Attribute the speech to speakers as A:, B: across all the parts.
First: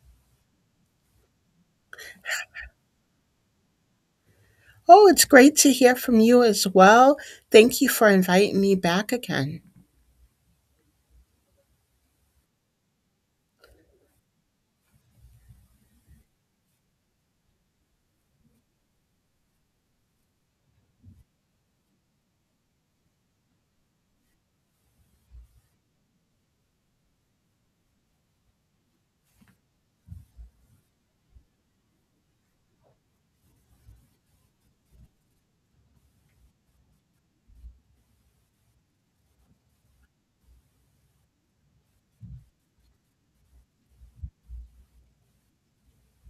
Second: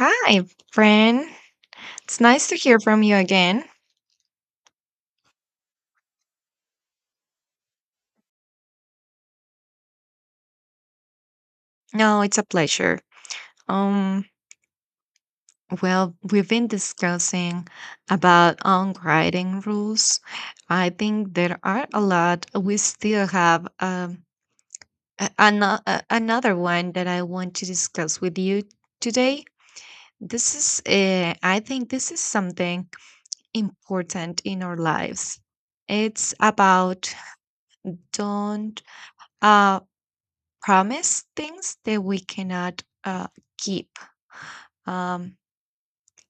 A: Hi, friend. It's nice to hear from you again.
B: Oh, it's great to hear from you as well. Thank you for inviting me back again.
A: No, it's a pleasure. Um, well, we've been discussing about unwriting rules. I think there are a lot. We still have another one that I want to discuss with you today. This is, I think, this is something important in our lives. It's about don't uh, Promise things that we cannot keep. Um,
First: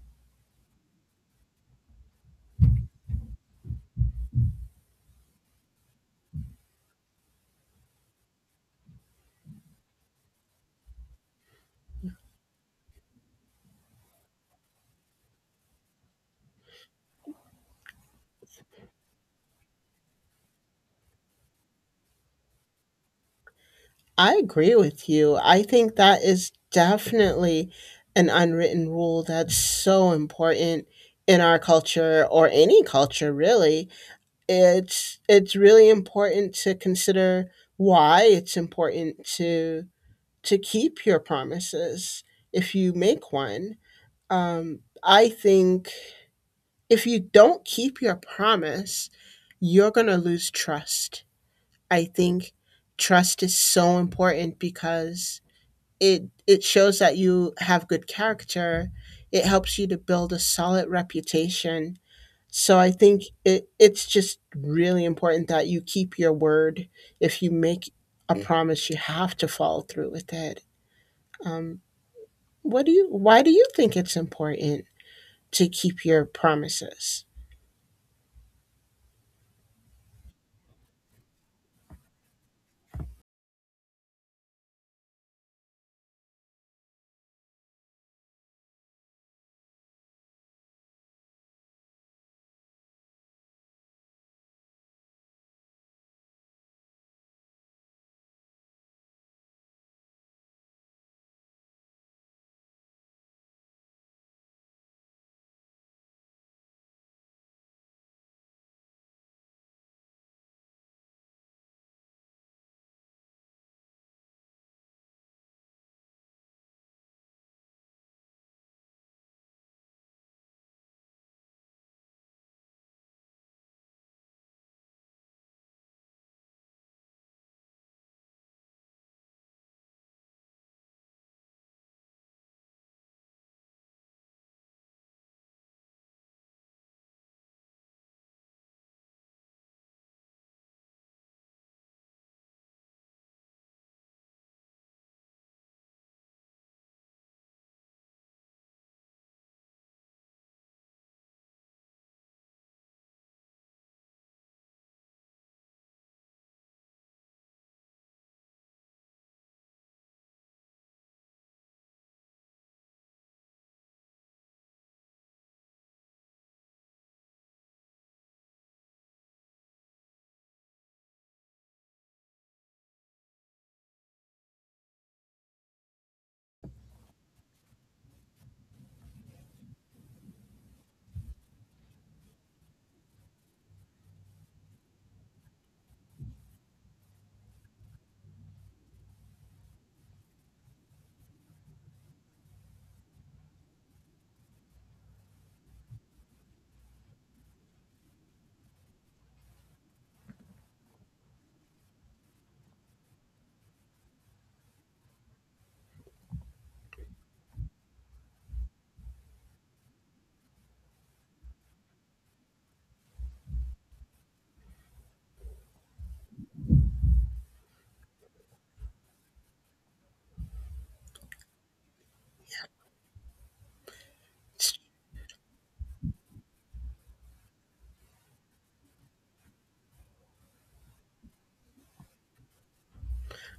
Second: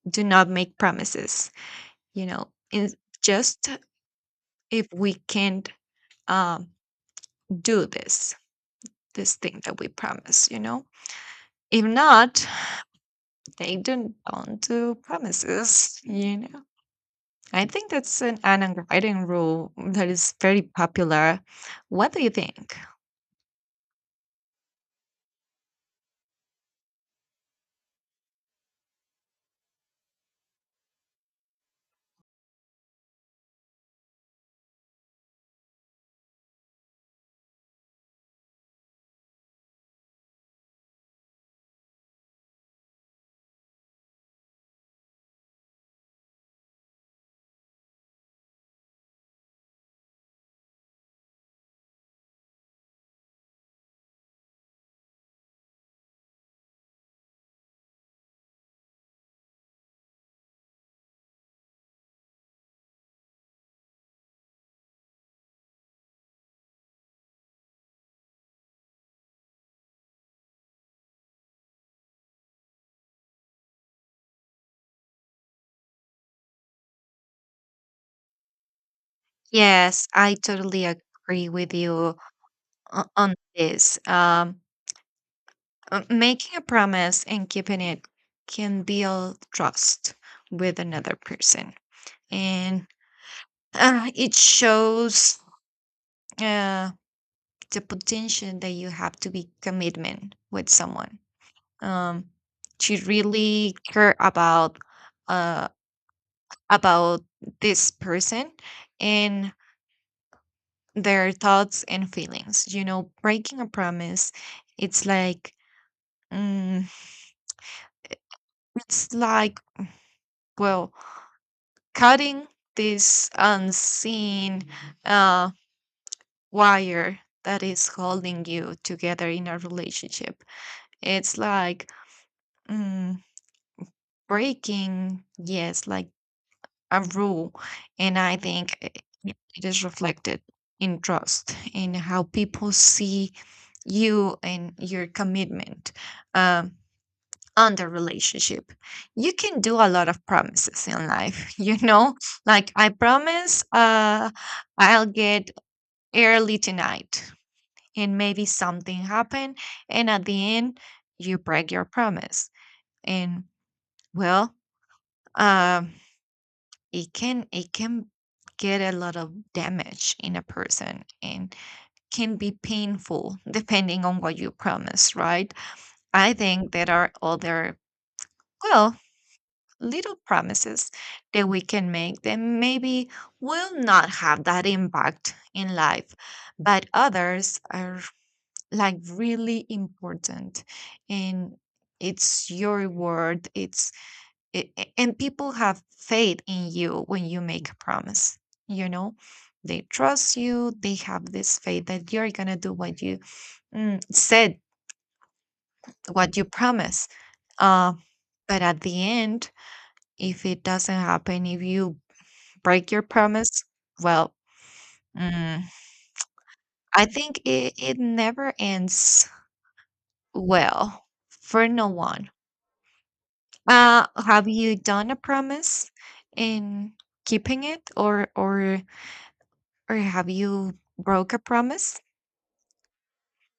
A: do not make promises. You know, in, just if we can't um, do this thing that we promise. If not, they don't do promises. I think that's an unwritten rule that is very popular. What do you think?
B: I agree with you. I think that is definitely an unwritten rule that's so important in our culture or any culture really. It's really important to consider why it's important to keep your promises if you make one. I think if you don't keep your promise, you're going to lose trust. I think trust is so important because it shows that you have good character. It helps you to build a solid reputation. So I think it's just really important that you keep your word. If you make a promise, you have to follow through with it. What do you Why do you think it's important to keep your promises?
A: Yes, I totally agree with you on this. Making a promise and keeping it can build trust with another person. And it shows, uh, the potential that you have to be commitment with someone, um, to really care uh, about this person and their thoughts and feelings. Breaking a promise, it's mm, like well cutting this unseen, uh, wire that is holding you together in a relationship. It's like mm, breaking, yes, like a rule. And I think, yeah, it is reflected in trust, in how people see you and your commitment, Um, on the relationship. You can do a lot of promises in life, like I promise, I'll get early tonight, and maybe something happened and at the end you break your promise. And well, um it can get a lot of damage in a person and can be painful depending on what you promise, right? I think there are other, well, little promises that we can make that maybe will not have that impact in life, but others are like really important. And it's your word, and people have faith in you when you make a promise, you know. They trust you, they have this faith that you're gonna do what you, said, what you promise. Uh, but at the end, if it doesn't happen, if you break your promise? Well, mm, I think it never ends well for no one. Have you done a promise and keeping it, or have you broke a promise?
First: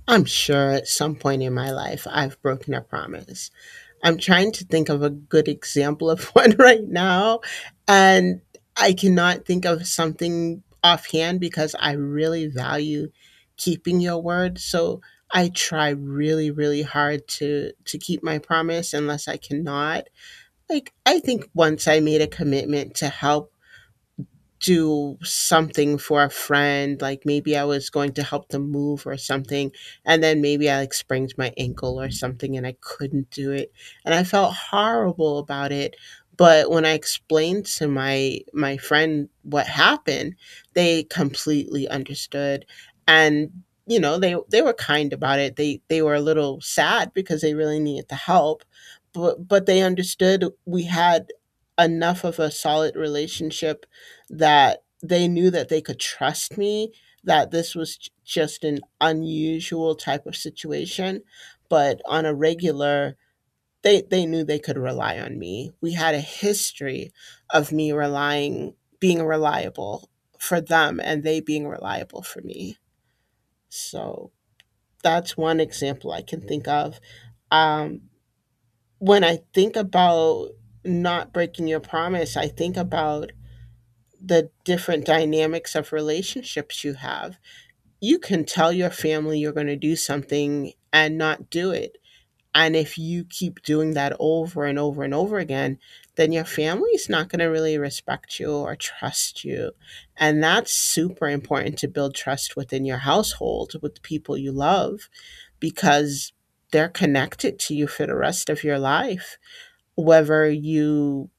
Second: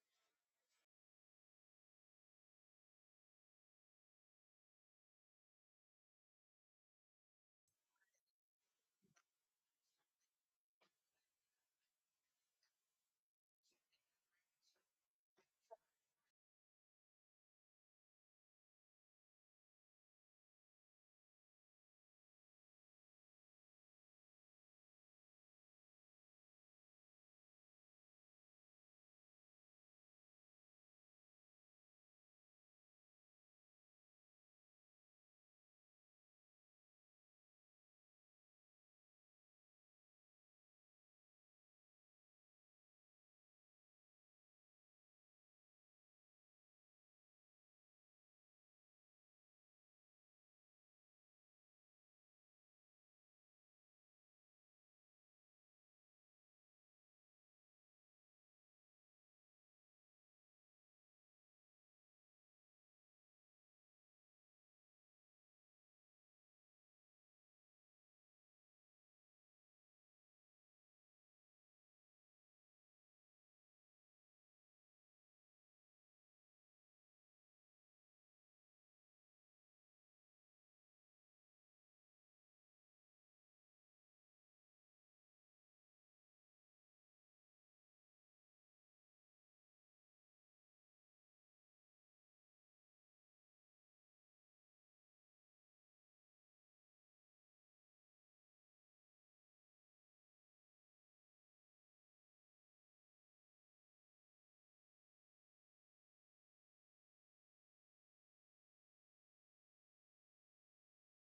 B: I'm sure at some point in my life I've broken a promise. I'm trying to think of a good example of one right now, and I cannot think of something offhand because I really value keeping your word. So I try really, really hard to keep my promise unless I cannot. Like I think once I made a commitment to help do something for a friend, like maybe I was going to help them move or something, and then maybe I like sprained my ankle or something and I couldn't do it, and I felt horrible about it. But when I explained to my friend what happened, they completely understood. And you know, they were kind about it. They were a little sad because they really needed the help, but they understood. We had enough of a solid relationship that they knew that they could trust me, that this was just an unusual type of situation, but on a regular they knew they could rely on me. We had a history of me relying being reliable for them and they being reliable for me. So that's one example I can think of. Um, when I think about not breaking your promise, I think about the different dynamics of relationships you have. You can tell your family you're going to do something and not do it. And if you keep doing that over and over and over again, then your family's not going to really respect you or trust you. And that's super important to build trust within your household with the people you love, because they're connected to you for the rest of your life, whether you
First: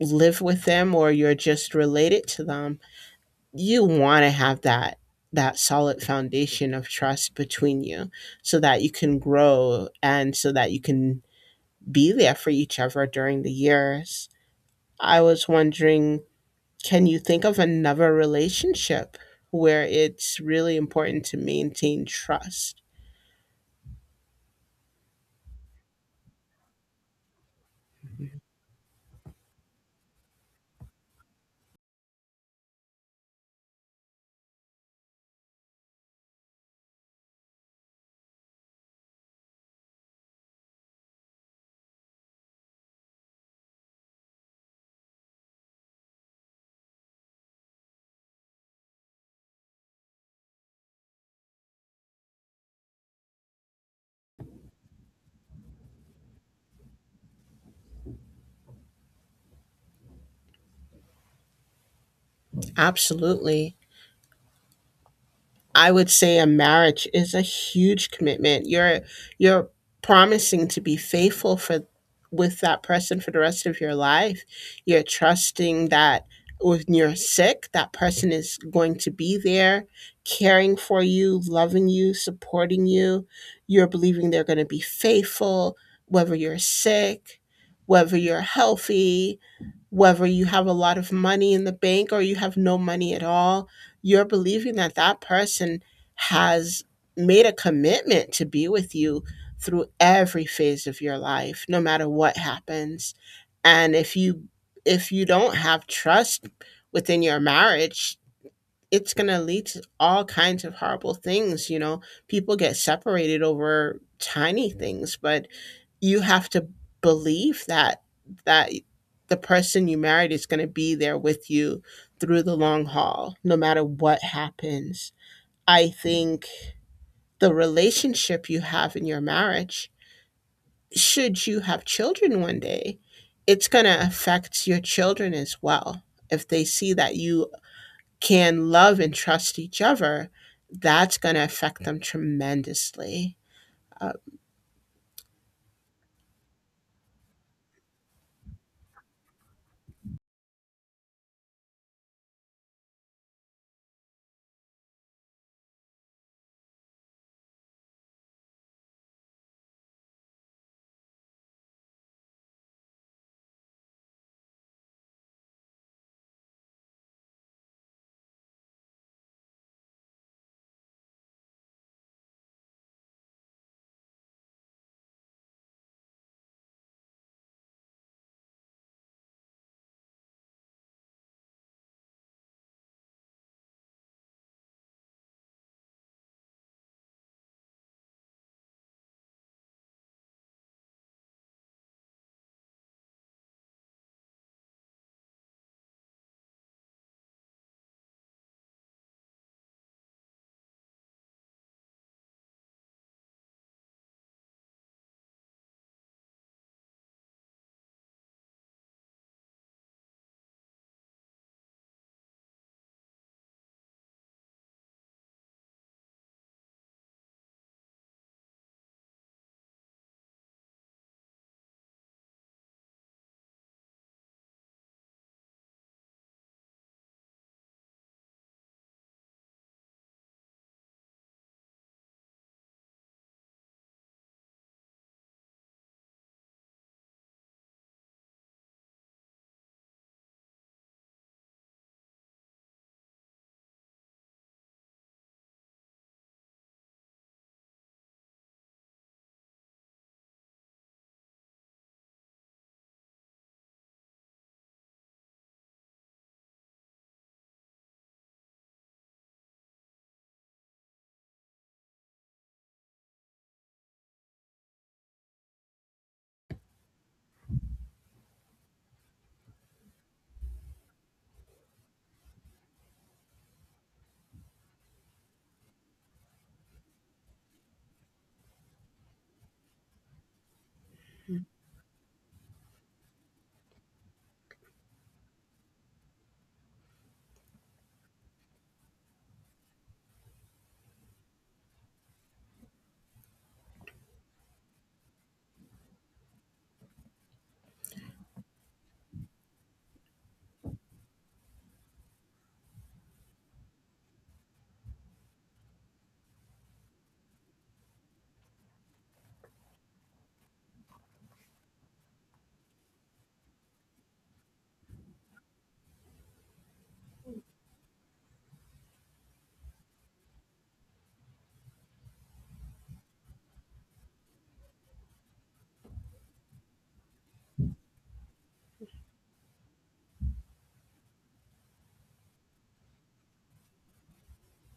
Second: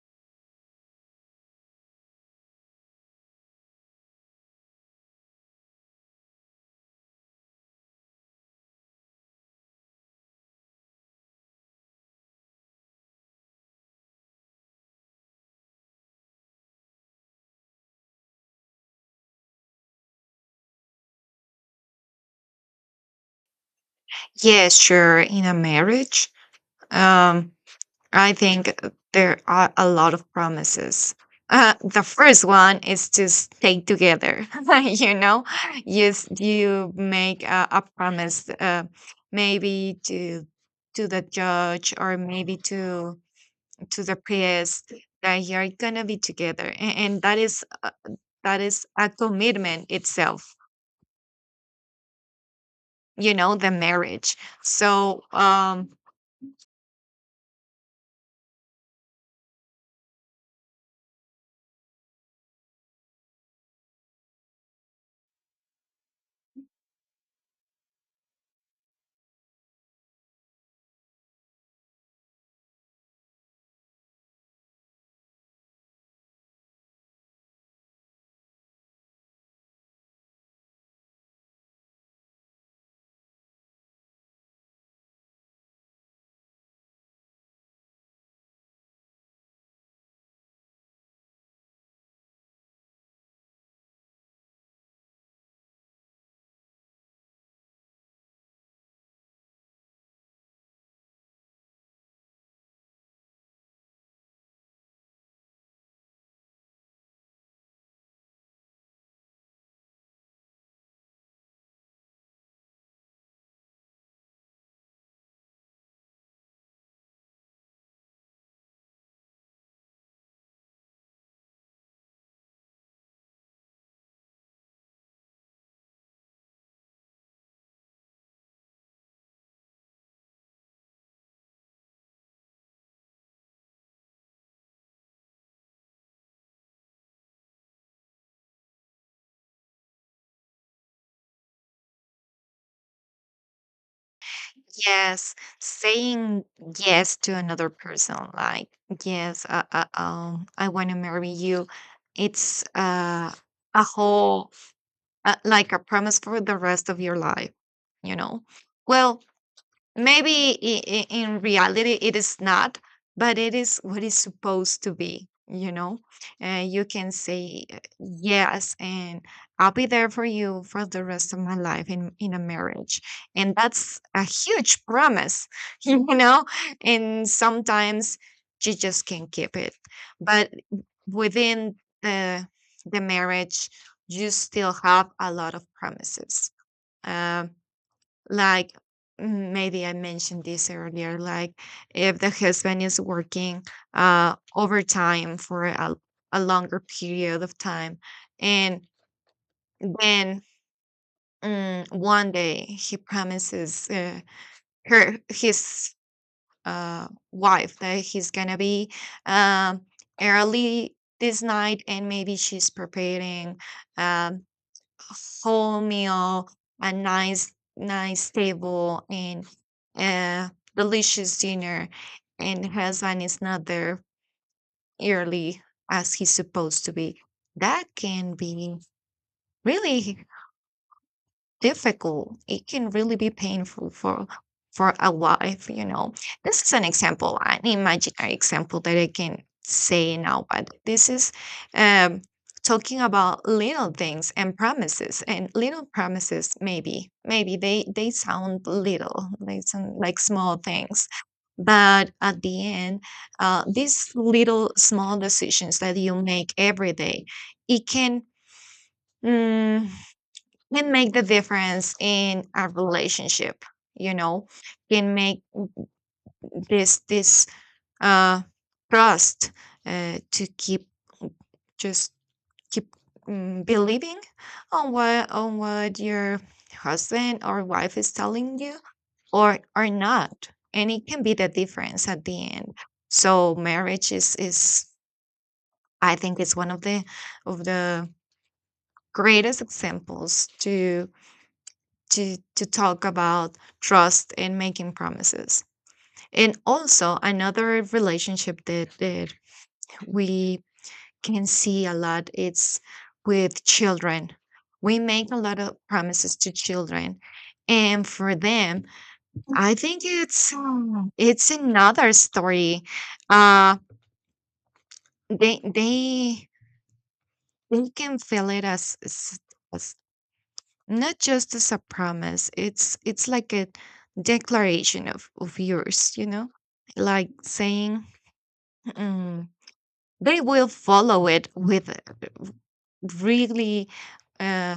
B: live with them or you're just related to them. You want to have that solid foundation of trust between you so that you can grow and so that you can be there for each other during the years. I was wondering, can you think of another relationship where it's really important to maintain trust?
A: Yes, sure. In a marriage, um, I think there are a lot of promises. The first one is to stay together. you know, you make a promise, maybe to the judge, or maybe to the priest, that you're gonna be together, and that is a commitment itself. The marriage. So,
B: Absolutely. I would say a marriage is a huge commitment. You're promising to be faithful for with that person for the rest of your life. You're trusting that when you're sick, that person is going to be there, caring for you, loving you, supporting you. You're believing they're going to be faithful, whether you're sick, whether you're healthy, whether you have a lot of money in the bank or you have no money at all. You're believing that that person has made a commitment to be with you through every phase of your life, no matter what happens. And if you, if you don't have trust within your marriage, it's going to lead to all kinds of horrible things. You know, people get separated over tiny things, but you have to believe that that the person you married is going to be there with you through the long haul, no matter what happens. I think the relationship you have in your marriage, should you have children one day, it's going to affect your children as well. If they see that you can love and trust each other, that's going to affect them tremendously. uh,
A: yes, saying yes to another person, like, yes, I want to marry you. It's, a whole, like a promise for the rest of your life, you know. Well, maybe in reality it is not, but it is what it's supposed to be. And you can say, yes, and I'll be there for you for the rest of my life in a marriage, and that's a huge promise. you know and sometimes you just can't keep it. But within the the marriage you still have a lot of promises. Um like, maybe I mentioned this earlier, like if the husband is working overtime for a longer period of time, and then, one day he promises, her his wife, that he's gonna be, um early this night, and maybe she's preparing, um whole meal, a nice, nice table, and a delicious dinner, and husband is not there early as he's supposed to be. That can be really difficult. It can really be painful for a wife. This is an example, an imaginary example that I can say now, but this is, um talking about little things and promises and little promises, maybe they sound little, they sound like small things, but at the end, these little small decisions that you make every day, it can mm, can make the difference in a relationship, you know can make this uh trust, to keep, just keep, believing on what your husband or wife is telling you, or not, and it can be the difference at the end. So marriage is, I think, it's one of the of the greatest examples to talk about trust and making promises. And also another relationship that we can see a lot, it's with children. We make a lot of promises to children, and for them, I think it's another story. Uh they they they can feel it as, as not just as a promise. It's like a declaration of yours, you know? Like saying, mm, they will follow it with a really uh,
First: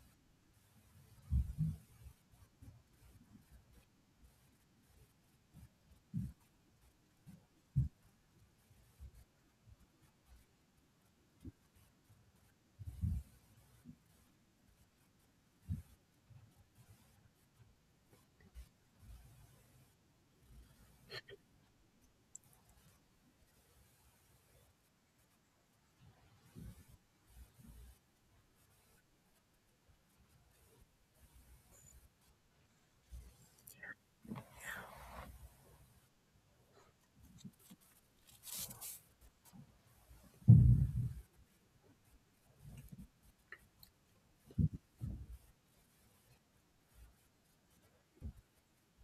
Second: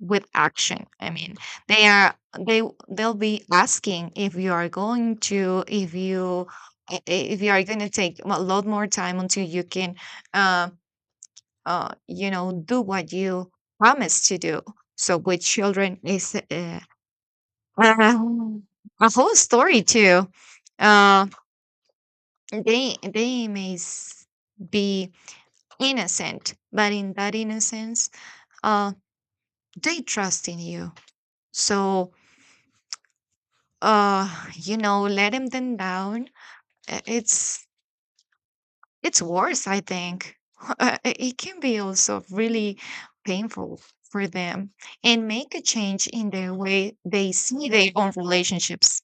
A: with action. I mean, they'll be asking if you are going to if you I- if you are going to take a lot more time until you can, uh, do what you promised to do. So with children is, Um, a whole story too. Uh, they may be innocent, but in that innocence, uh, they trust in you. So, uh, letting them down, uh, it's it's worse, I think. It can be also really painful for them, and make a change in the way they see their own relationships.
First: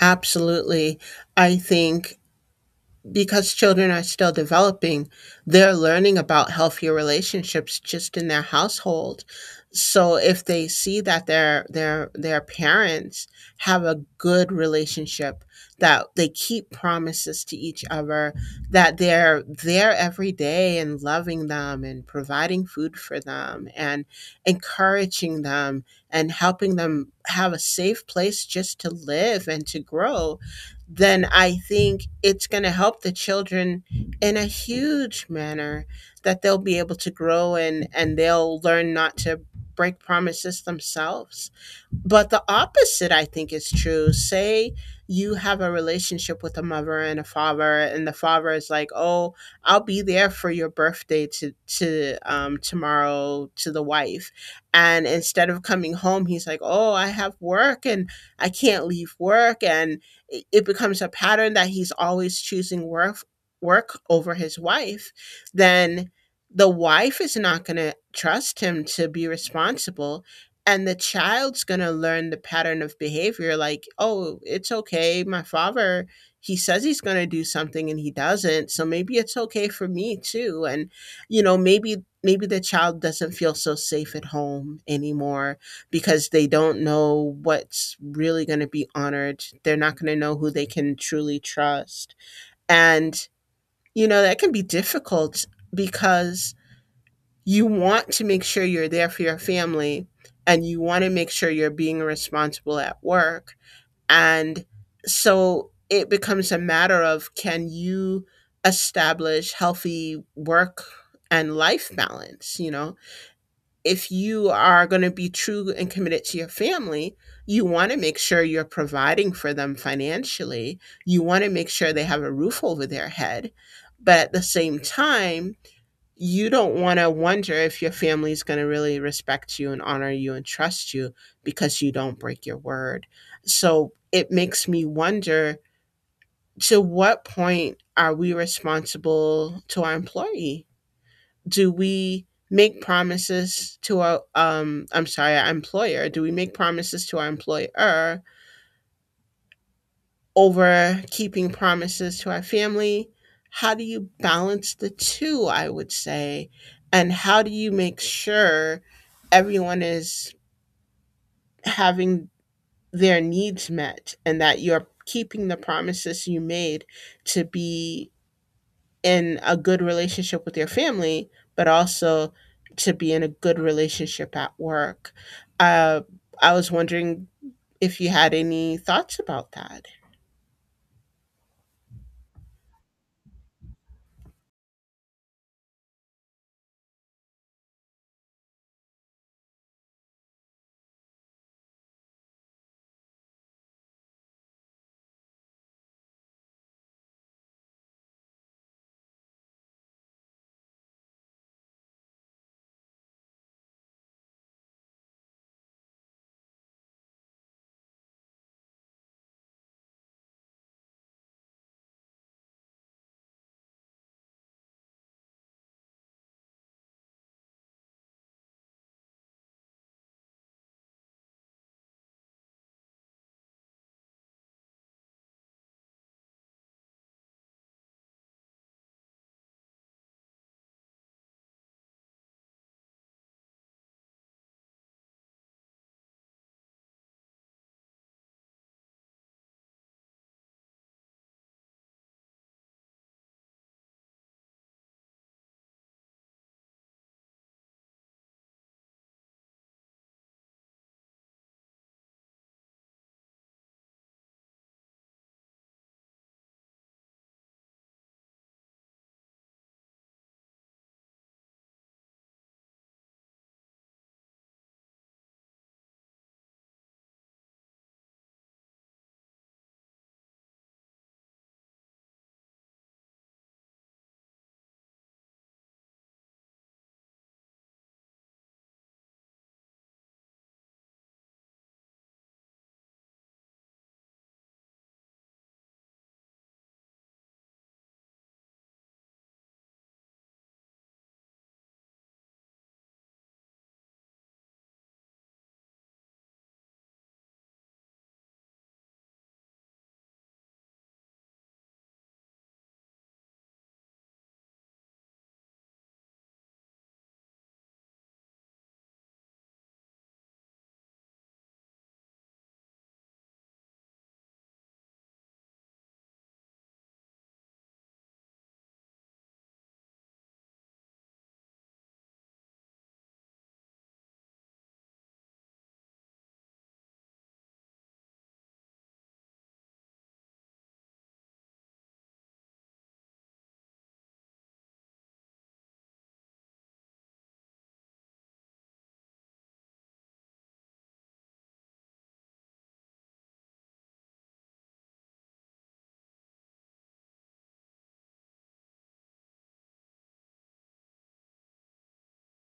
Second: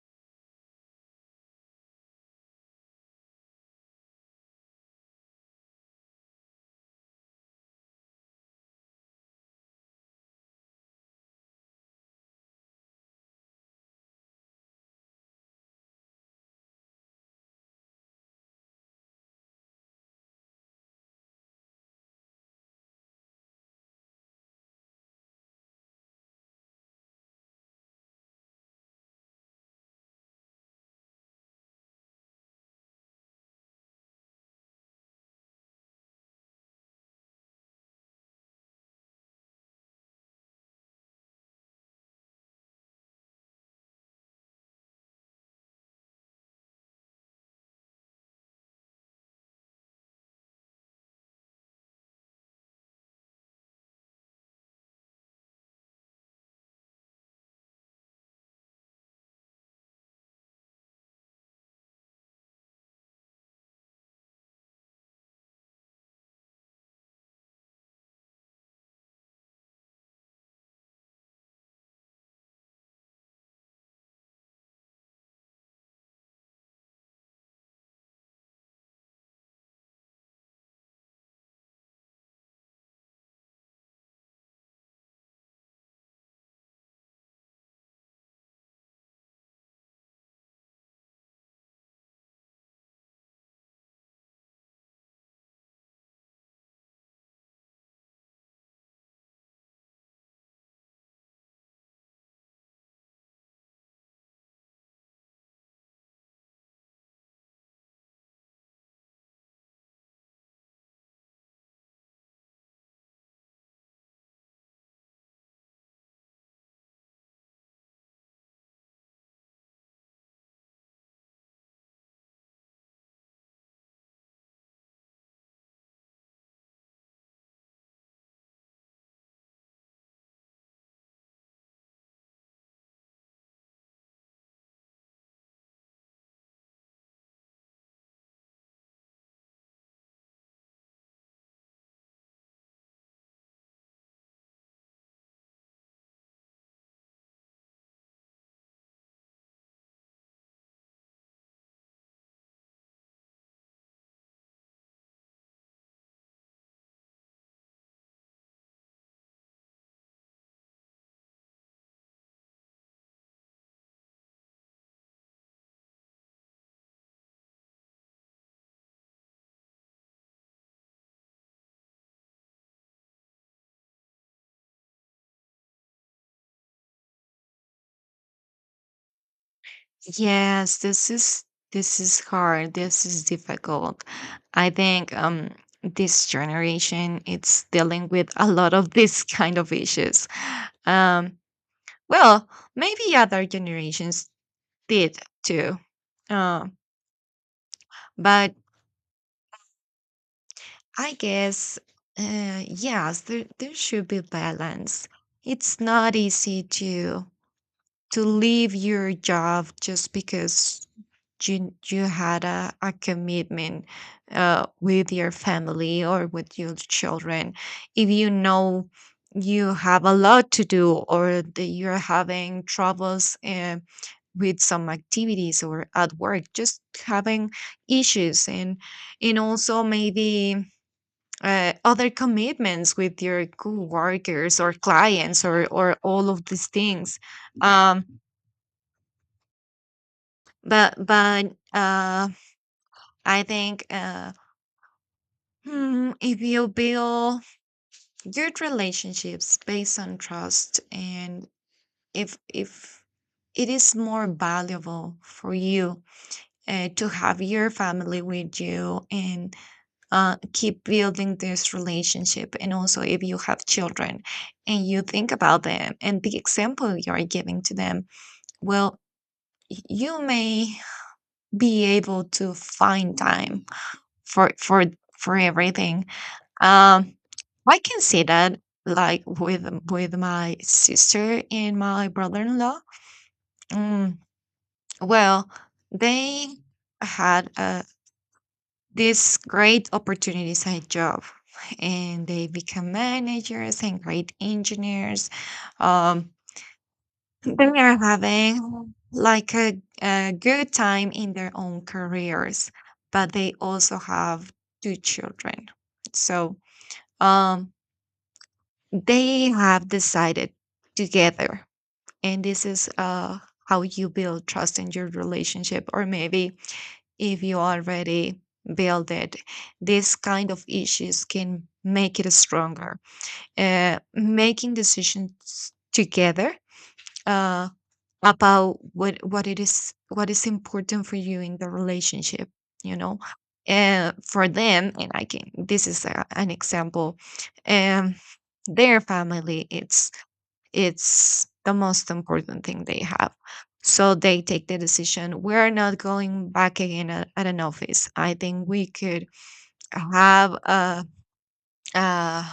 B: Absolutely. I think because children are still developing, they're learning about healthier relationships just in their household. So if they see that their parents have a good relationship, that they keep promises to each other, that they're there every day and loving them and providing food for them and encouraging them and helping them have a safe place just to live and to grow, then I think it's going to help the children in a huge manner, that they'll be able to grow and they'll learn not to break promises themselves. But the opposite, I think, is true. Say you have a relationship with a mother and a father, and the father is like, "Oh, I'll be there for your birthday to tomorrow," to the wife, and instead of coming home, he's like, "Oh, I have work and I can't leave work," and it becomes a pattern that he's always choosing work over his wife. Then the wife is not going to trust him to be responsible, and the child's going to learn the pattern of behavior, like, oh, it's okay, my father, he says he's going to do something and he doesn't, so maybe it's okay for me too. And you know, maybe maybe the child doesn't feel so safe at home anymore because they don't know what's really going to be honored. They're not going to know who they can truly trust. And you know, that can be difficult because you want to make sure you're there for your family and you want to make sure you're being responsible at work. And so it becomes a matter of, can you establish healthy work and life balance? You know, if you are going to be true and committed to your family, you want to make sure you're providing for them financially. You want to make sure they have a roof over their head. But at the same time, you don't want to wonder if your family is going to really respect you and honor you and trust you because you don't break your word. So it makes me wonder, to what point are we responsible to our employee? Do we make promises to our I'm sorry, our employer? Do we make promises to our employer over keeping promises to our family? How do you balance the two, I would say? And how do you make sure everyone is having their needs met and that you're keeping the promises you made to be in a good relationship with your family, but also to be in a good relationship at work? Uh, I was wondering if you had any thoughts about that.
A: Yes, this is hard. This is difficult. I think, this generation it's dealing with a lot of this kind of issues. Um well, maybe other generations did too. Uh, but I guess, yes, there should be balance. It's not easy to leave your job just because you had a commitment, with your family or with your children, if you know you have a lot to do, or that you're having troubles, with some activities or at work, just having issues, and also maybe, other commitments with your coworkers or clients or all of these things. Um but but uh, I think, if you build your relationships based on trust, and if it is more valuable for you, to have your family with you, and, keep building this relationship, and also if you have children, and you think about them and the example you are giving to them, well, you may be able to find time for for for everything. Um, I can see that, like with my sister and my brother-in-law. Mm, well, they had, these great opportunities at job, and they become managers and great engineers. Um, they are having, like, a good time in their own careers, but they also have two children. So, um, They have decided together, and this is, how you build trust in your relationship, or maybe, if you already build it, this kind of issues can make it stronger. Making decisions together, uh, about what is important for you in the relationship, you know. For them, and I can. This is an example. Um, their family, it's the most important thing they have. So they take the decision. We're not going back again at an office. I think we could have, uh,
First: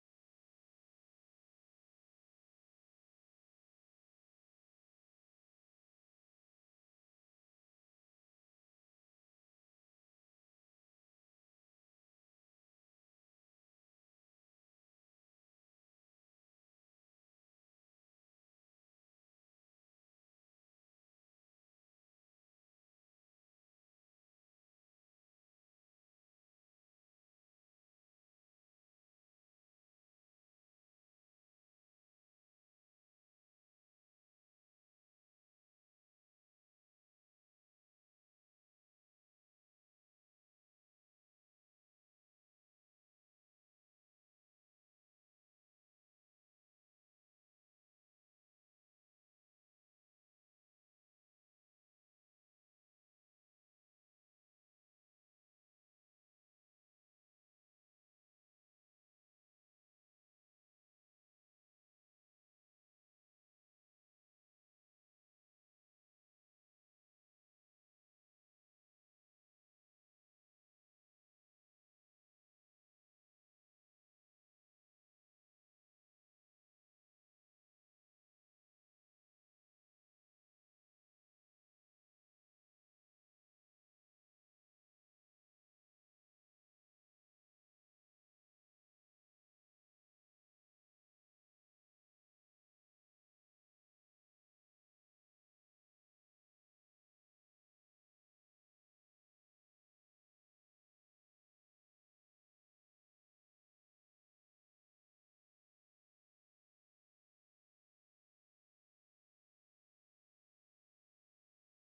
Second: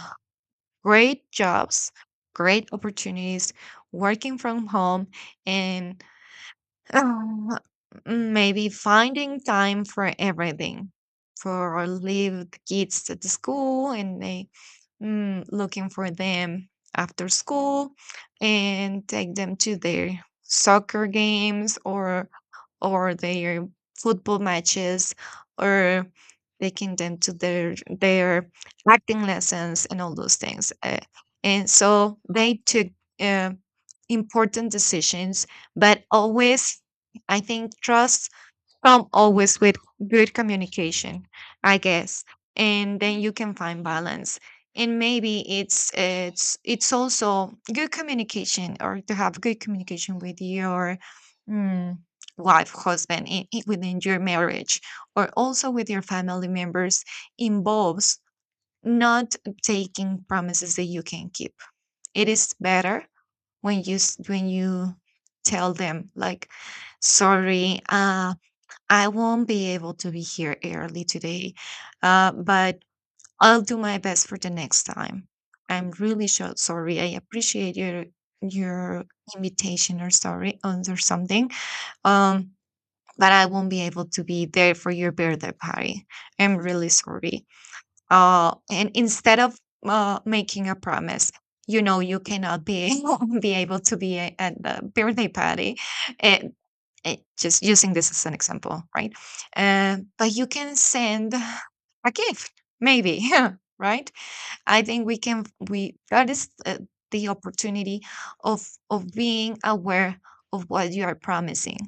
A: great jobs, great opportunities, working from home, and, um, maybe finding time for everything. For leave the kids at the school, and they, looking for them after school, and take them to their soccer games or their football matches, or taking them to their acting lessons, and all those things. And so they took, uh, important decisions, but always I think trust come always with good communication, I guess, and then you can find balance. And maybe it's also good communication, or to have good communication with your, mm, wife, husband, within your marriage, or also with your family members, involves not taking promises that you can keep. It is better when you tell them, like, sorry, I won't be able to be here early today, but I'll do my best for the next time. I'm really so sorry. I appreciate your invitation, or sorry, or something. Um, but I won't be able to be there for your birthday party. I'm really sorry, and instead of making a promise you know you cannot be be able to be at the birthday party, and, and just using this as an example, right, but you can send a gift, maybe right? I think we can — we, that is, the opportunity of being aware of what you are promising,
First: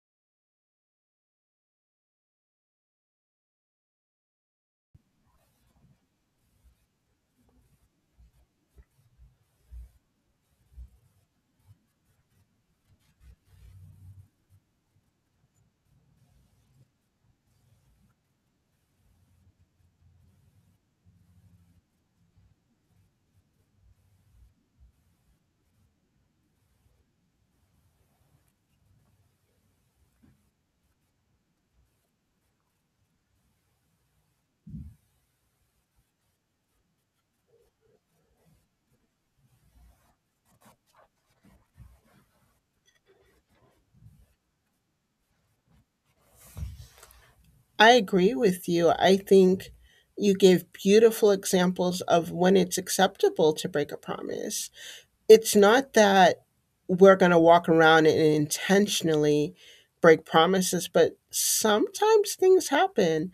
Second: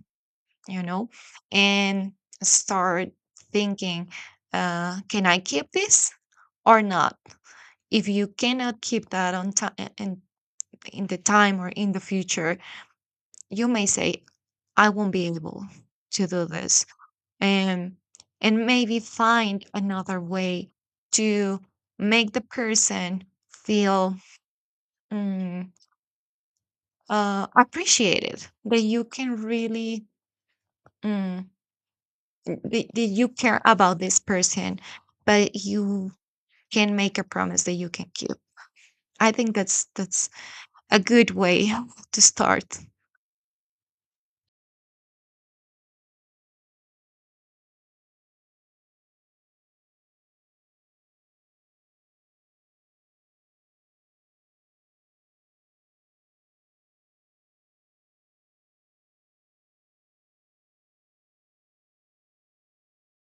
A: you know and start thinking, can I keep this or not? If you cannot keep that on time in the time, or in the future, you may say, I won't be able to do this. And and maybe find another way to make the person feel, mm, appreciated, that you can really, mm, that you care about this person, but you can make a promise that you can keep. I think that's a good way to start.
B: I agree with you. I think you gave beautiful examples of when it's acceptable to break a promise. It's not that we're going to walk around and intentionally break promises, but sometimes things happen.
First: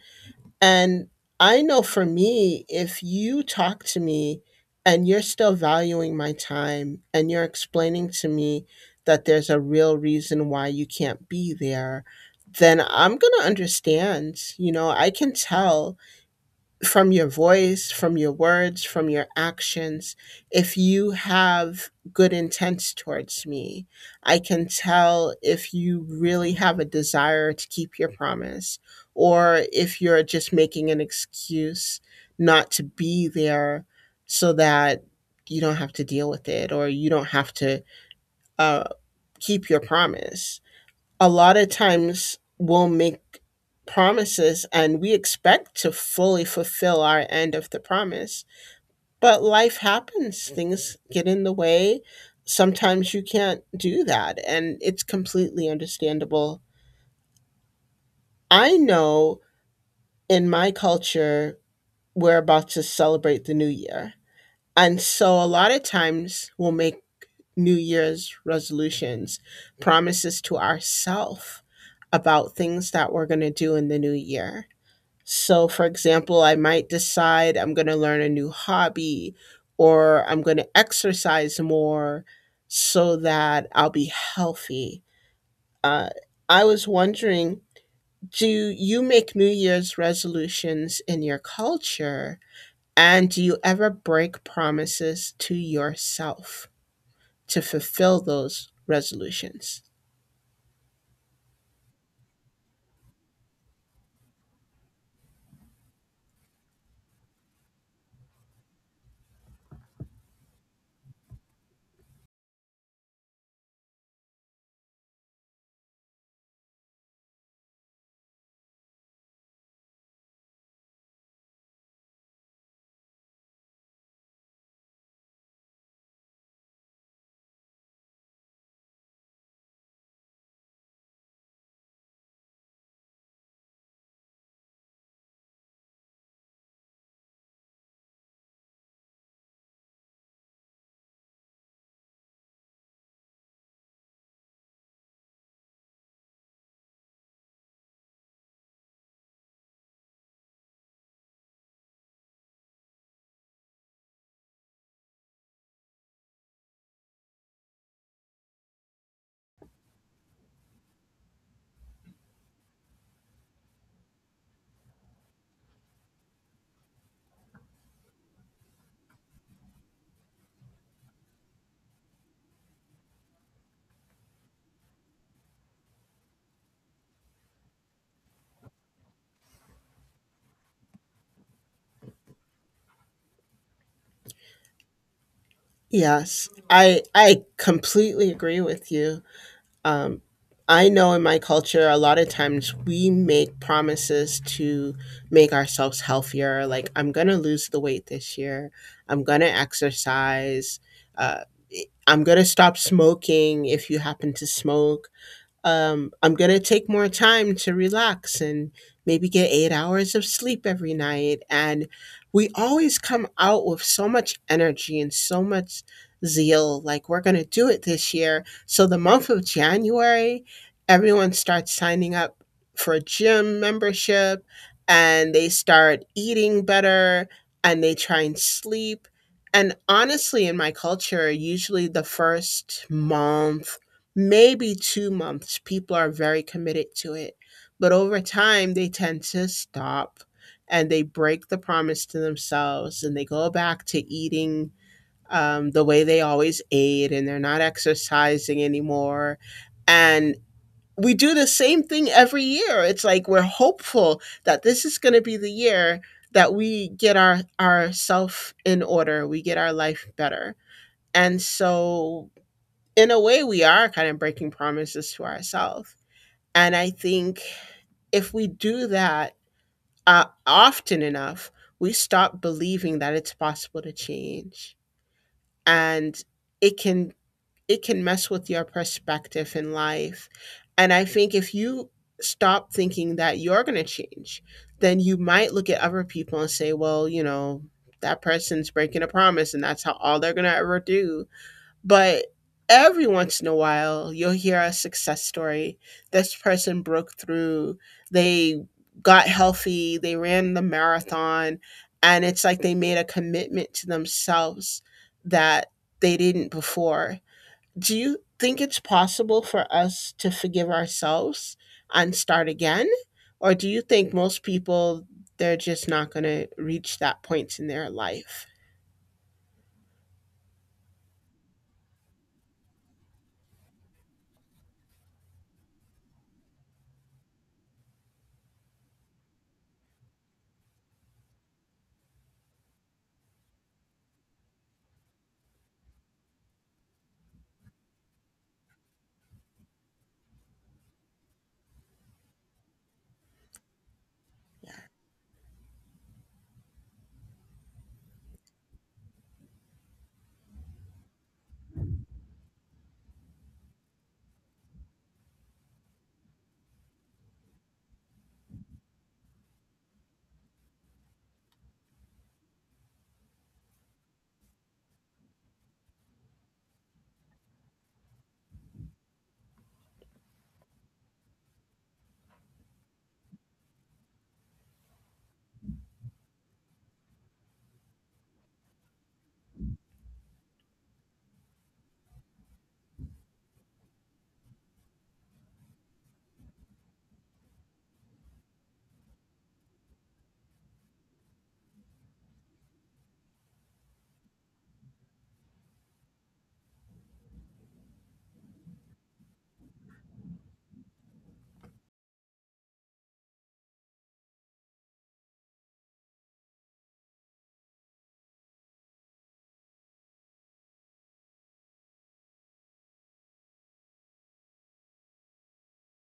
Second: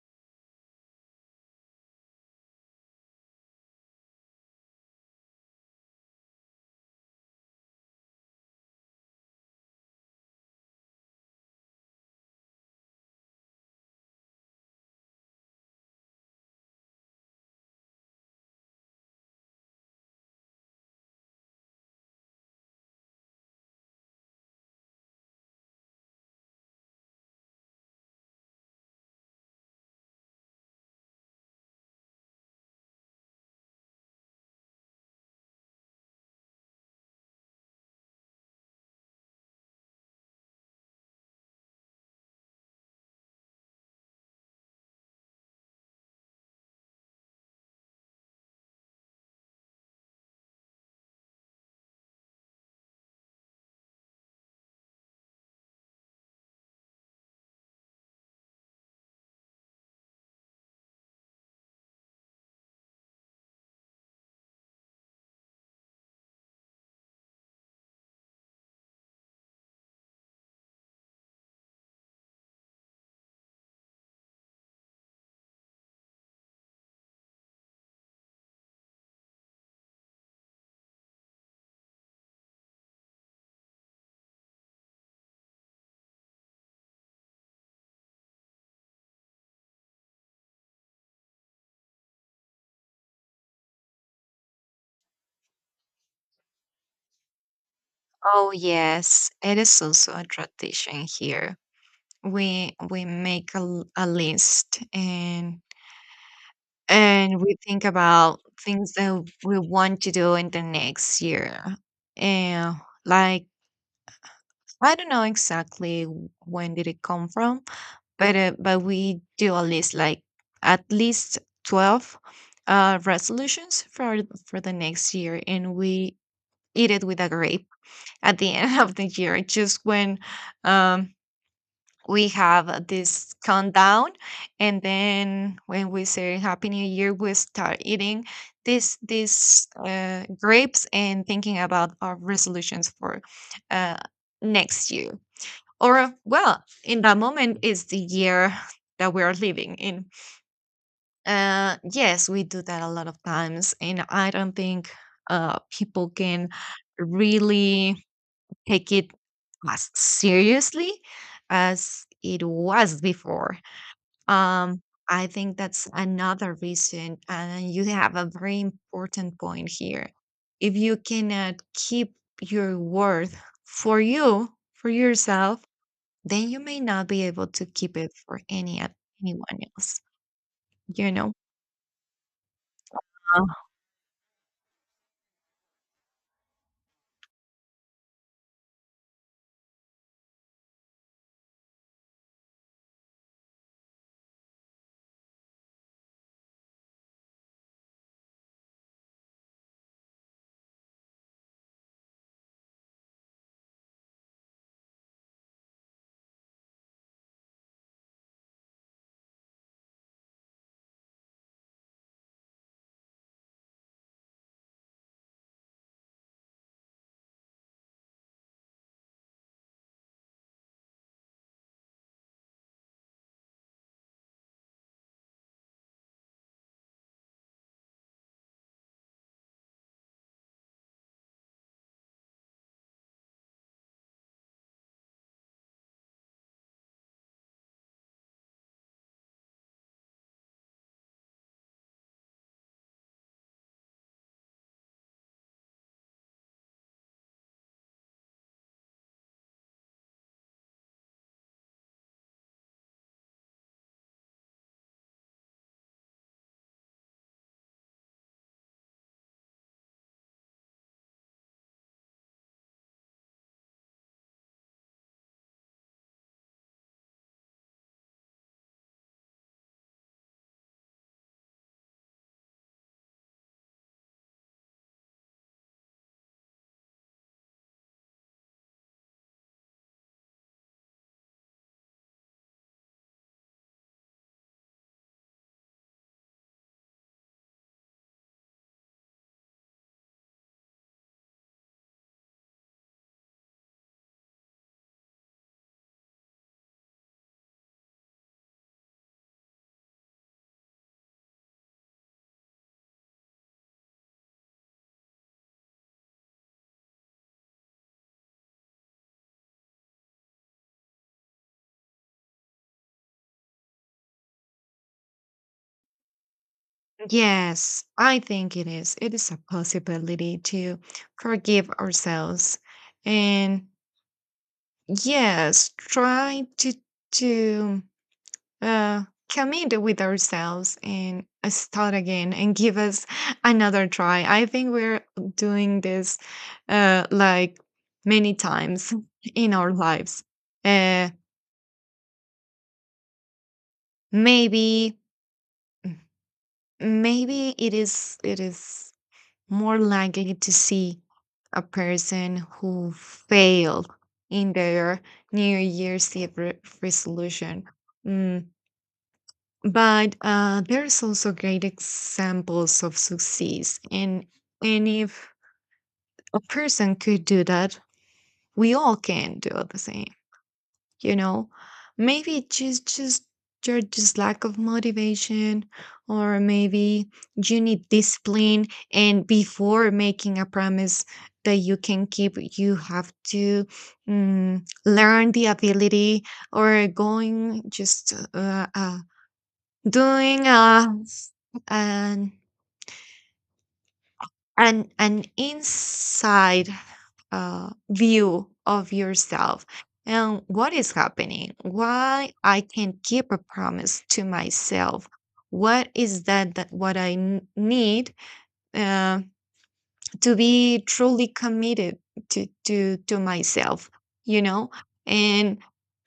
B: And I know for me, if you talk to me and you're still valuing my time and you're explaining to me that there's a real reason why you can't be there, then I'm going to understand. You know, I can tell from your voice, from your words, from your actions. If you have good intents towards me, I can tell if you really have a desire to keep your promise or if you're just making an excuse not to be there so that you don't have to deal with it or you don't have to uh, keep your promise. A lot of times we'll make promises and we expect to fully fulfill our end of the promise. But life happens, things get in the way. Sometimes you can't do that, and it's completely understandable. I know in my culture, we're about to celebrate the new year. And so a lot of times we'll make New Year's resolutions, promises to ourselves about things that we're going to do in the new year. So, for example, I might decide I'm going to learn a new hobby or I'm going to exercise more so that I'll be healthy. Uh, I was wondering, do you make New Year's resolutions in your culture? And do you ever break promises to yourself to fulfill
A: Oh
B: those
A: yes, it is
B: resolutions?
A: also a tradition here. We make a list, and we think about things that we want to do in the next year. And, like, I don't know exactly when did it come from, but we do a list, like, at least 12 resolutions for the next year, and we eat it with a grape at the end of the year, just when, um, we have this countdown, and then when we say Happy New Year, we start eating this these grapes and thinking about our resolutions for, uh, next year. Or, well, in that moment is the year that we are living in. Yes, we do that a lot of times, and I don't think, people can really take it as seriously as it was before. Um, I think that's another reason, and you have a very important point here. If you cannot keep your word for you, for yourself, then you may not be able to keep it for anyone else. You know. Uh,
B: Yes, I completely agree with you. Um, I know in my culture, a lot of times we make promises to make ourselves healthier. Like, I'm going to lose the weight this year. I'm going to exercise. Uh, I'm going to stop smoking if you happen to smoke. I'm going to take more time to relax and maybe get 8 hours of sleep every night. And we always come out with so much energy and so much zeal, like we're going to do it this year. So, the month of January, everyone starts signing up for a gym membership and they start eating better and they try and sleep. And honestly, in my culture, usually the first month, maybe 2 months, people are very committed to it. But over time, they tend to stop and they break the promise to themselves and they go back to eating the way they always ate and they're not exercising anymore. And we do the same thing every year. It's like we're hopeful that this is going to be the year that we get ourself in order, we get our life better. And so in a way, we are kind of breaking promises to ourselves. And I think if we do that often enough, we stop believing that it's possible to change. And it can it can mess with your perspective in life. And I think if you stop thinking that you're going to change, then you might look at other people and say, well, you know, that person's breaking a promise and that's how all they're going to ever do but every once in a while, you'll hear a success story. This person broke through, they got healthy, they ran the marathon, and it's like they made a commitment to themselves that they didn't before. Do you think it's possible for us to forgive ourselves and start again? Or do you think most people, they're just not going to reach that point in
A: Yes,
B: their
A: I
B: life?
A: think it is. It is a possibility to forgive ourselves and. Yes, try to uh, commit with ourselves and, start again and give us another try. I think we're doing this, like, many times in our lives. Uh, maybe maybe it is more likely to see a person who failed in their New Year's Eve resolution. Mm, But, there's also great examples of success, and if a person could do that, we all can do the same. You know, maybe just you're just lack of motivation, or maybe you need discipline. And before making a promise that you can keep, you have to, learn the ability, or going just, a doing a, an an inside, view of yourself, and what is happening: why I can't keep a promise to myself, what is that what I need, uh, to be truly committed to myself, you know. And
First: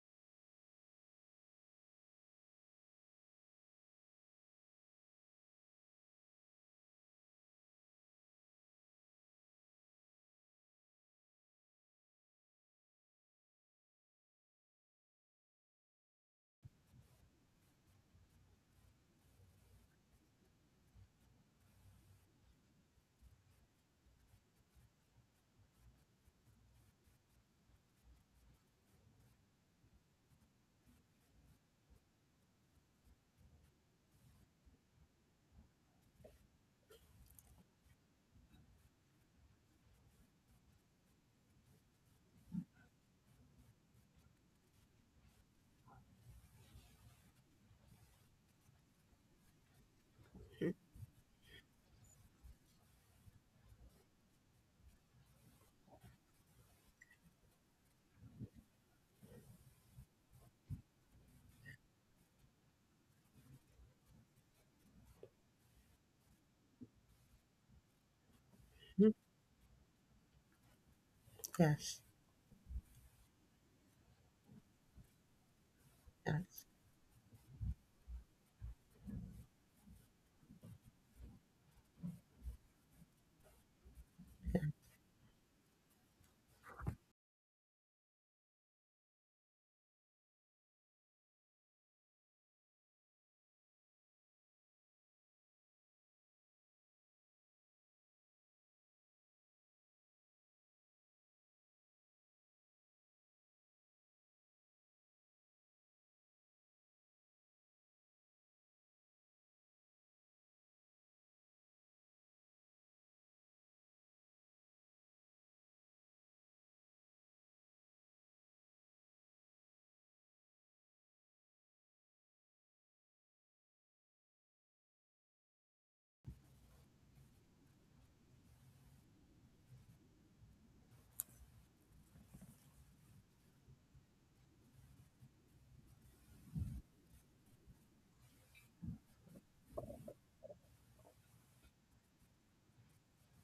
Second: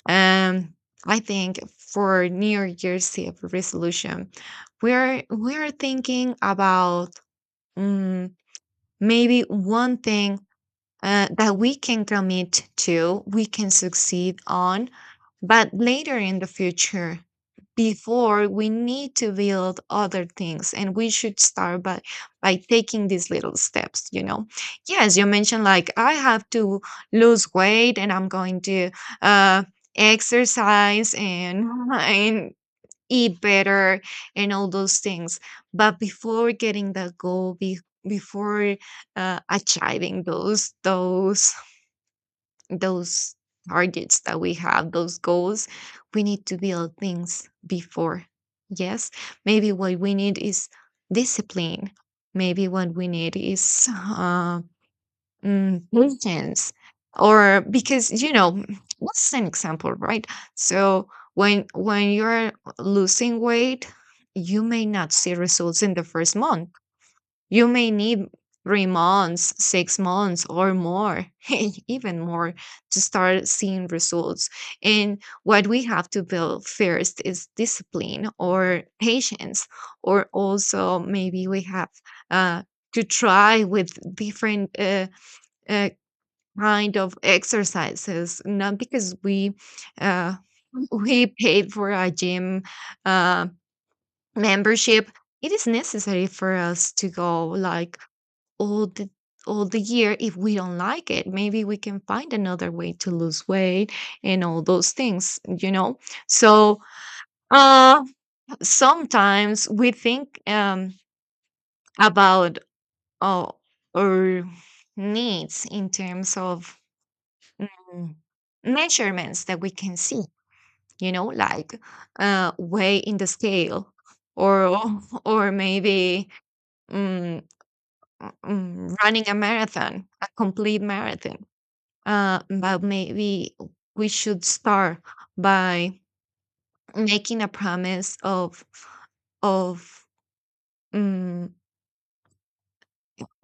A: Um, I think for New Year's Eve resolution, we're thinking about, mm, maybe one thing, that we can commit to, we can succeed on, but later in the future, before, we need to build other things, and we should start by taking these little steps. Yes, you mentioned, like, I have to lose weight, and I'm going to, uh exercise, and and eat better and all those things. But before getting that goal, before, achieving those targets that we have, those goals, we need to build things before. Yes, maybe what we need is discipline. Maybe what we need is, patience. Or because, what's an example, right? So when you're losing weight, you may not see results in the first month. You may need three
B: Mhm.
A: months, 6 months, or more,
B: Yes.
A: even more, to start seeing results. And what we have to
B: Yes.
A: build first is discipline or patience. Or also maybe we have, uh, to try with different, uh, kind of exercises, not because we, uh, we paid for a gym, uh, membership, it is necessary for us to go, like, all the all the year. If we don't like it, maybe we can find another way to lose weight and all those things. So, uh sometimes we think, about, uh, our needs in terms of, mm, measurements that we can see, like, weigh in the scale, or or maybe, mm, running a marathon, a complete marathon. But maybe we should start by making a promise of of um,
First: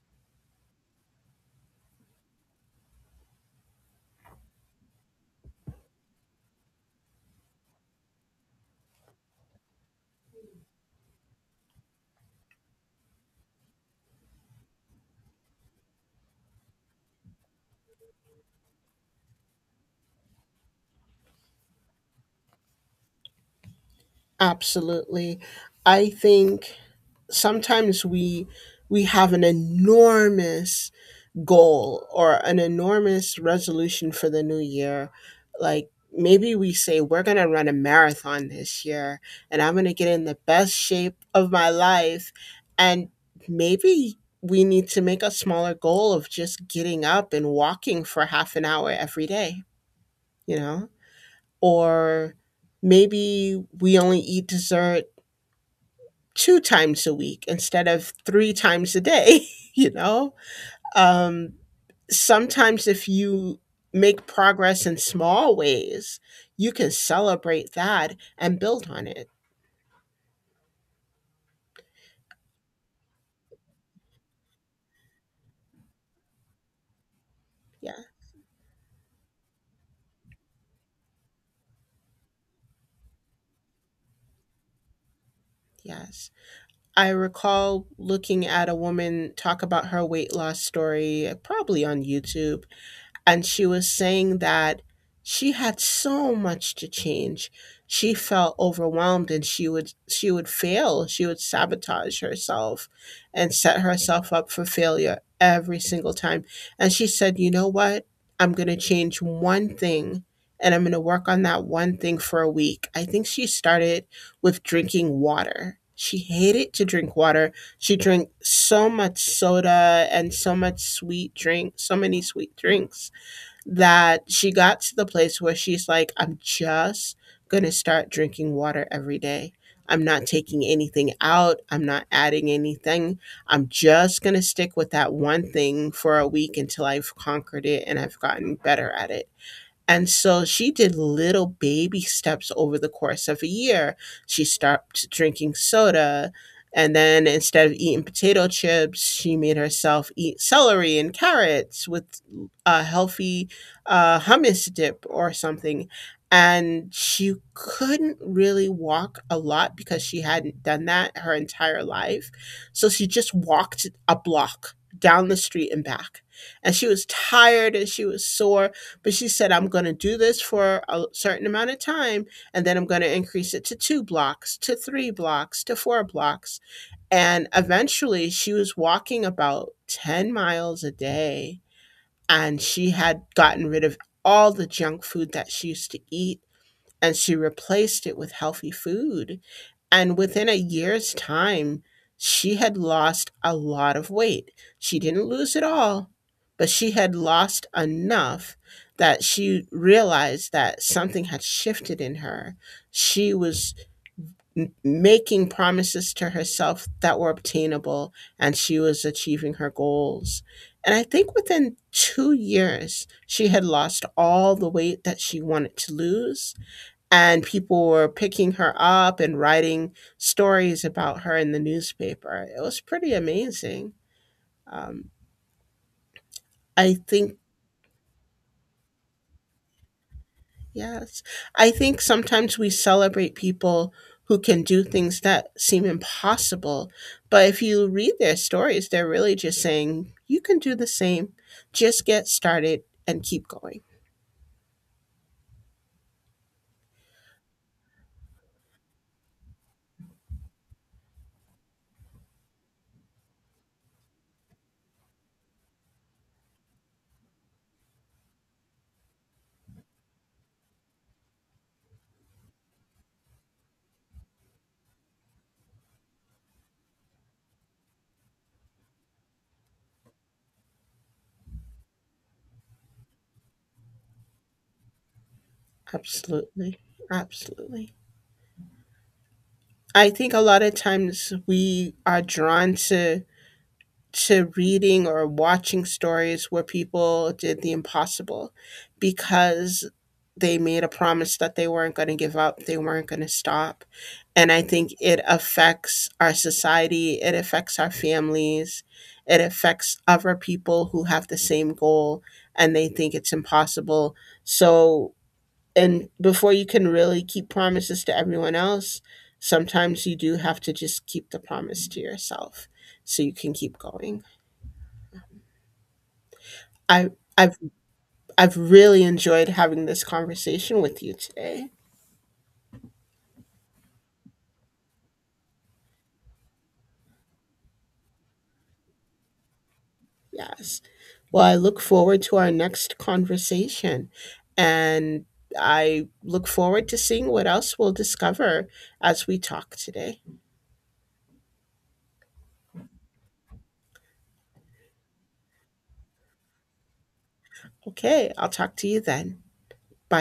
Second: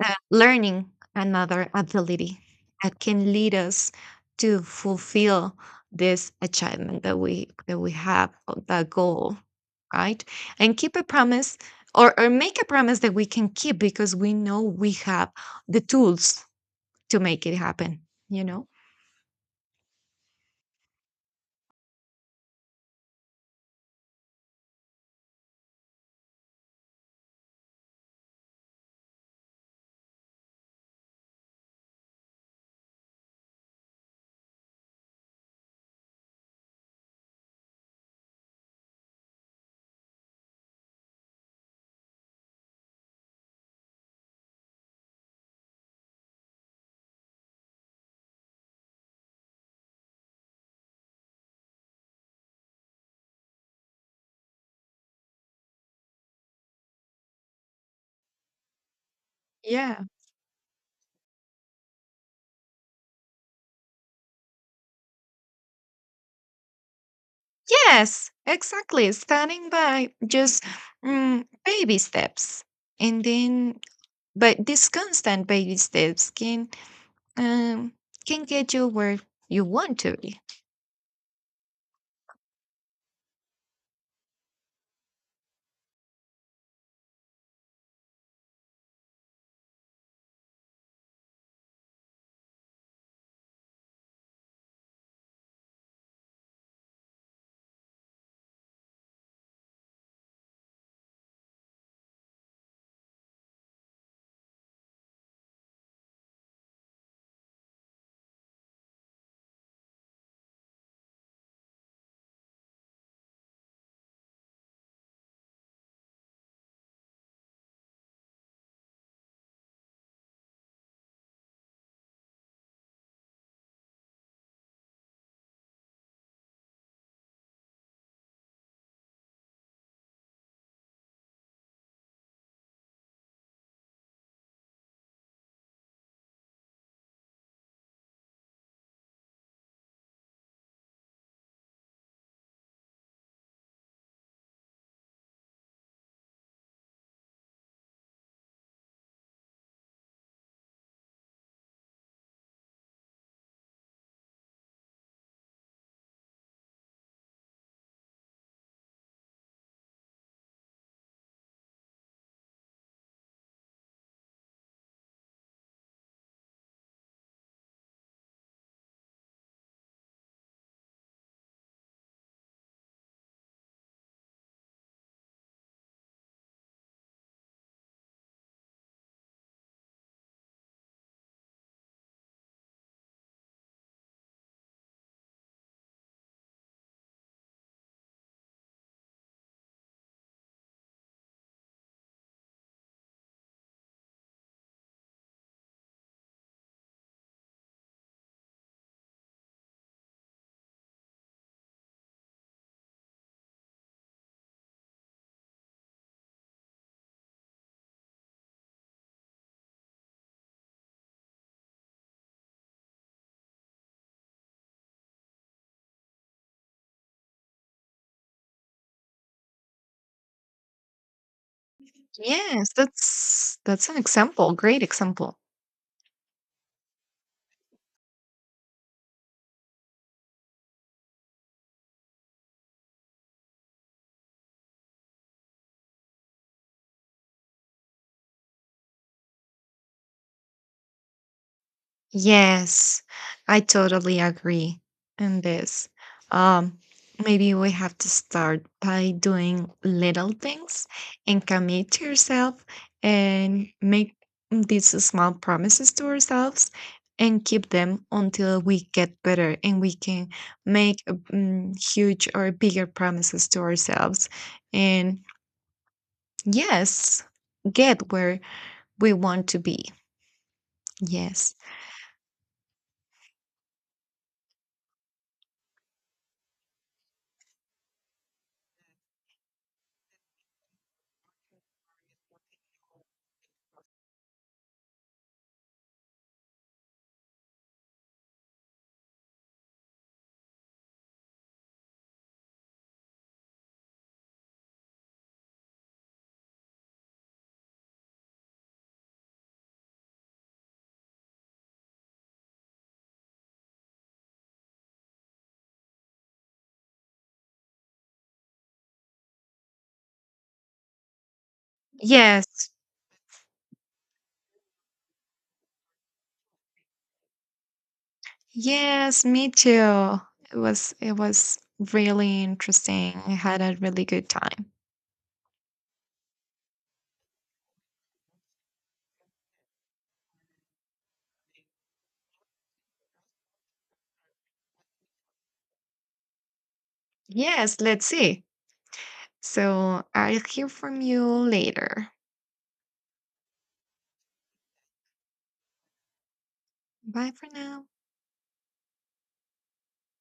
A: learning another ability that can lead us to fulfill this achievement that we have, or that goal, right, and keep a promise, or make a promise that we can keep, because we know we have the tools to make it happen you know
B: Absolutely. I think sometimes we have an enormous goal or an enormous resolution for the new year. Like maybe we say we're going to run a marathon this year and I'm going to get in the best shape of my life and maybe we need to make a smaller goal of just getting up and walking for half an hour every day, you know? Or maybe we only eat dessert 2 times a week instead of 3 times a day, you
A: yeah.
B: know? Um, sometimes if you make progress in small ways, you can celebrate that
A: Yes,
B: and build on
A: exactly.
B: it.
A: Starting by just, baby steps, and then, but these constant baby steps um,
B: Yeah,
A: can get you where you want to be.
B: yes. I recall looking at a woman talk about her weight loss story, probably on YouTube. And she was saying that she had so much to change. She felt overwhelmed and she would fail. She would sabotage herself and set herself up for failure every single time. And she said, "You know what? I'm going to change one thing and I'm going to work on that one thing for a week." I think she started with drinking water. She hated to drink water. She drank so much soda and so much sweet drink, so many sweet drinks that she got to the place where she's like, I'm just going to start drinking water every day. I'm not taking anything out. I'm not adding anything. I'm just going to stick with that one thing for a week until I've conquered it and I've gotten better at it. And so she did little baby steps over the course of a year. She stopped drinking soda. And then instead of eating potato chips, she made herself eat celery and carrots with a healthy hummus dip or something. And she couldn't really walk a lot because she hadn't done that her entire life. So she just walked a block down the street and back. And she was tired and she was sore but she said, I'm going to do this for a certain amount of time, and then I'm going to increase it to two blocks, to three blocks, to four blocks. And eventually, she was walking about 10 miles a day, and she had gotten rid of all the junk food that she used to eat, and she replaced it with healthy food and within a year's time, she had lost a lot of weight. She didn't lose it all, but she had lost enough that she realized that something had shifted in her. She was making promises to herself that were obtainable and she was achieving her goals. And I think within 2 years, she had lost all the weight that she wanted to lose and people were picking her up and writing stories about her in the newspaper. It
A: Yes,
B: was pretty
A: that's
B: amazing.
A: an example. Great
B: Um,
A: example.
B: I think, yes, I think sometimes we celebrate people who can do things that seem impossible. But if you read their stories, they're really just saying, you can do the same. Just get started
A: Yes,
B: and keep
A: I
B: going.
A: totally agree in this. Um, Maybe we have to start by doing little things and commit to yourself, and make these small promises to ourselves and keep them until we get better, and we can make, huge or bigger promises to ourselves. And yes, get where we want to be. Yes.
B: Absolutely. Absolutely. I think a lot of times we are drawn to reading or watching stories where people did the impossible because they made a promise that they weren't going to give up, they weren't going to stop. And I think it affects our society, it affects our families, it affects other people who have the same goal and they think it's impossible. So, and before you can really keep promises to everyone else, sometimes you do have to just keep the promise to yourself
A: Yes.
B: so you can keep going. I I've I've really
A: Yes,
B: enjoyed
A: me
B: having this
A: too. It
B: conversation
A: was,
B: with you today.
A: really interesting. I had a really good time.
B: Yes. Well, I look forward to our next conversation and I look forward to seeing what else
A: Yes,
B: we'll
A: let's see.
B: discover as we talk
A: So
B: today.
A: I'll hear from you later. Bye for now.
B: Okay, I'll talk to you then. Bye